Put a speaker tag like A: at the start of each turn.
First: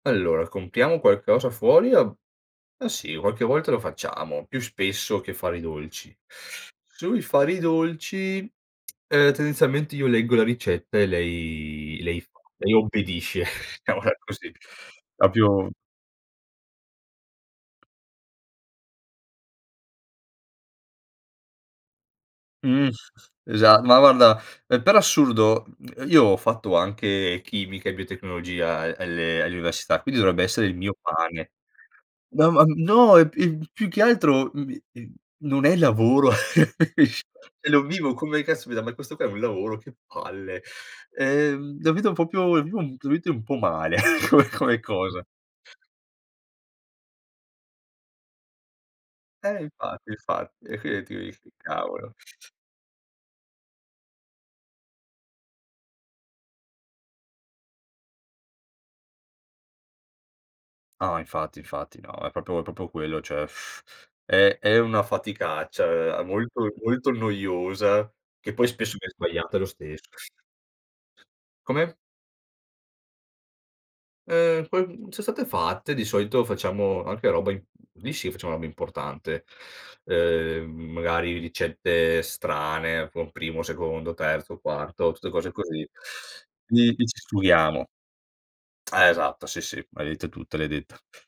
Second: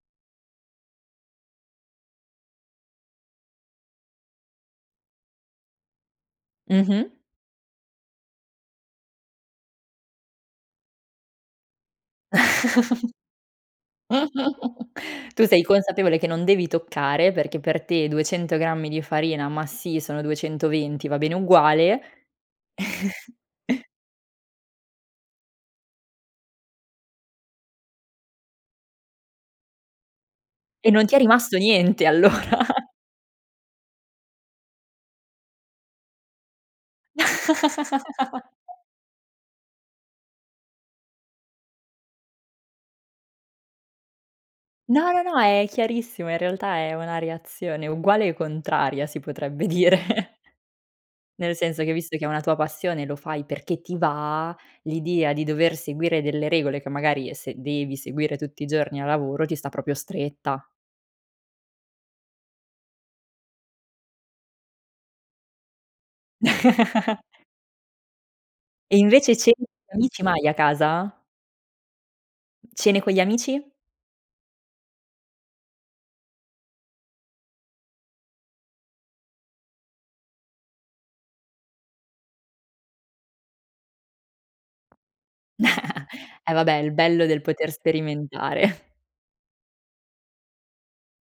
A: Allora, compriamo qualcosa fuori o ma sì, qualche volta lo facciamo. più spesso che fare i dolci.
B: Mh-mh.
A: Sui fare i dolci, ehm, tendenzialmente, io leggo la ricetta e lei lei f lei obbedisce, mola così,
B: Tu sei
A: proprio
B: consapevole che non devi toccare perché per te 200 grammi di farina, ma sì, sono 220, va bene uguale
A: Mh. Esa ma, guarda, ehm, per assurdo, io ho fatto anche chimica e biotecnologia a alle all'università, quindi dovrebbe essere il
B: E
A: mio
B: non ti è
A: pane.
B: rimasto niente
A: No,
B: allora
A: ma no e p più che altro, mhmm, non è lavoro, sce lo vivo come: "Caspita, ma questo qua è un lavoro? Che palle!". Ehm, la vedo proprio la vivo ultimamente un po' male come come
B: No, no,
A: cosa.
B: no, è chiarissimo. In realtà è una reazione uguale o contraria, si
A: Eh,
B: potrebbe dire
A: infatti, infatti. È qui che tu dici:
B: nel senso che
A: "Cavolo!"
B: visto che è una tua passione lo fai perché ti va, l'idea di dover seguire delle regole che magari, se devi seguire tutti i giorni a lavoro, ti sta proprio stretta.
A: No, infatti infatti, no, è proprio- è proprio quello, cioè è è una faticaccia, uhm, molto molto noiosa che poi spesso
B: E
A: vien
B: invece cene
A: sbagliata lo
B: con gli
A: stesso.
B: amici mai a casa?
A: Come?
B: Cene con gli amici?
A: Ehm, quel son state fatte, di solito, facciamo anche roba i lì, sì, facciamo roba importante. Ehm, magari ricette strane con primo, secondo, terzo, quarto, tutte cose così.
B: Eh vabbè,
A: Lì
B: il
A: lì ci
B: bello del poter
A: sfoghiamo.
B: sperimentare.
A: Eh, esatto, sì, sì. L'hai detta tutta, l'hai detta.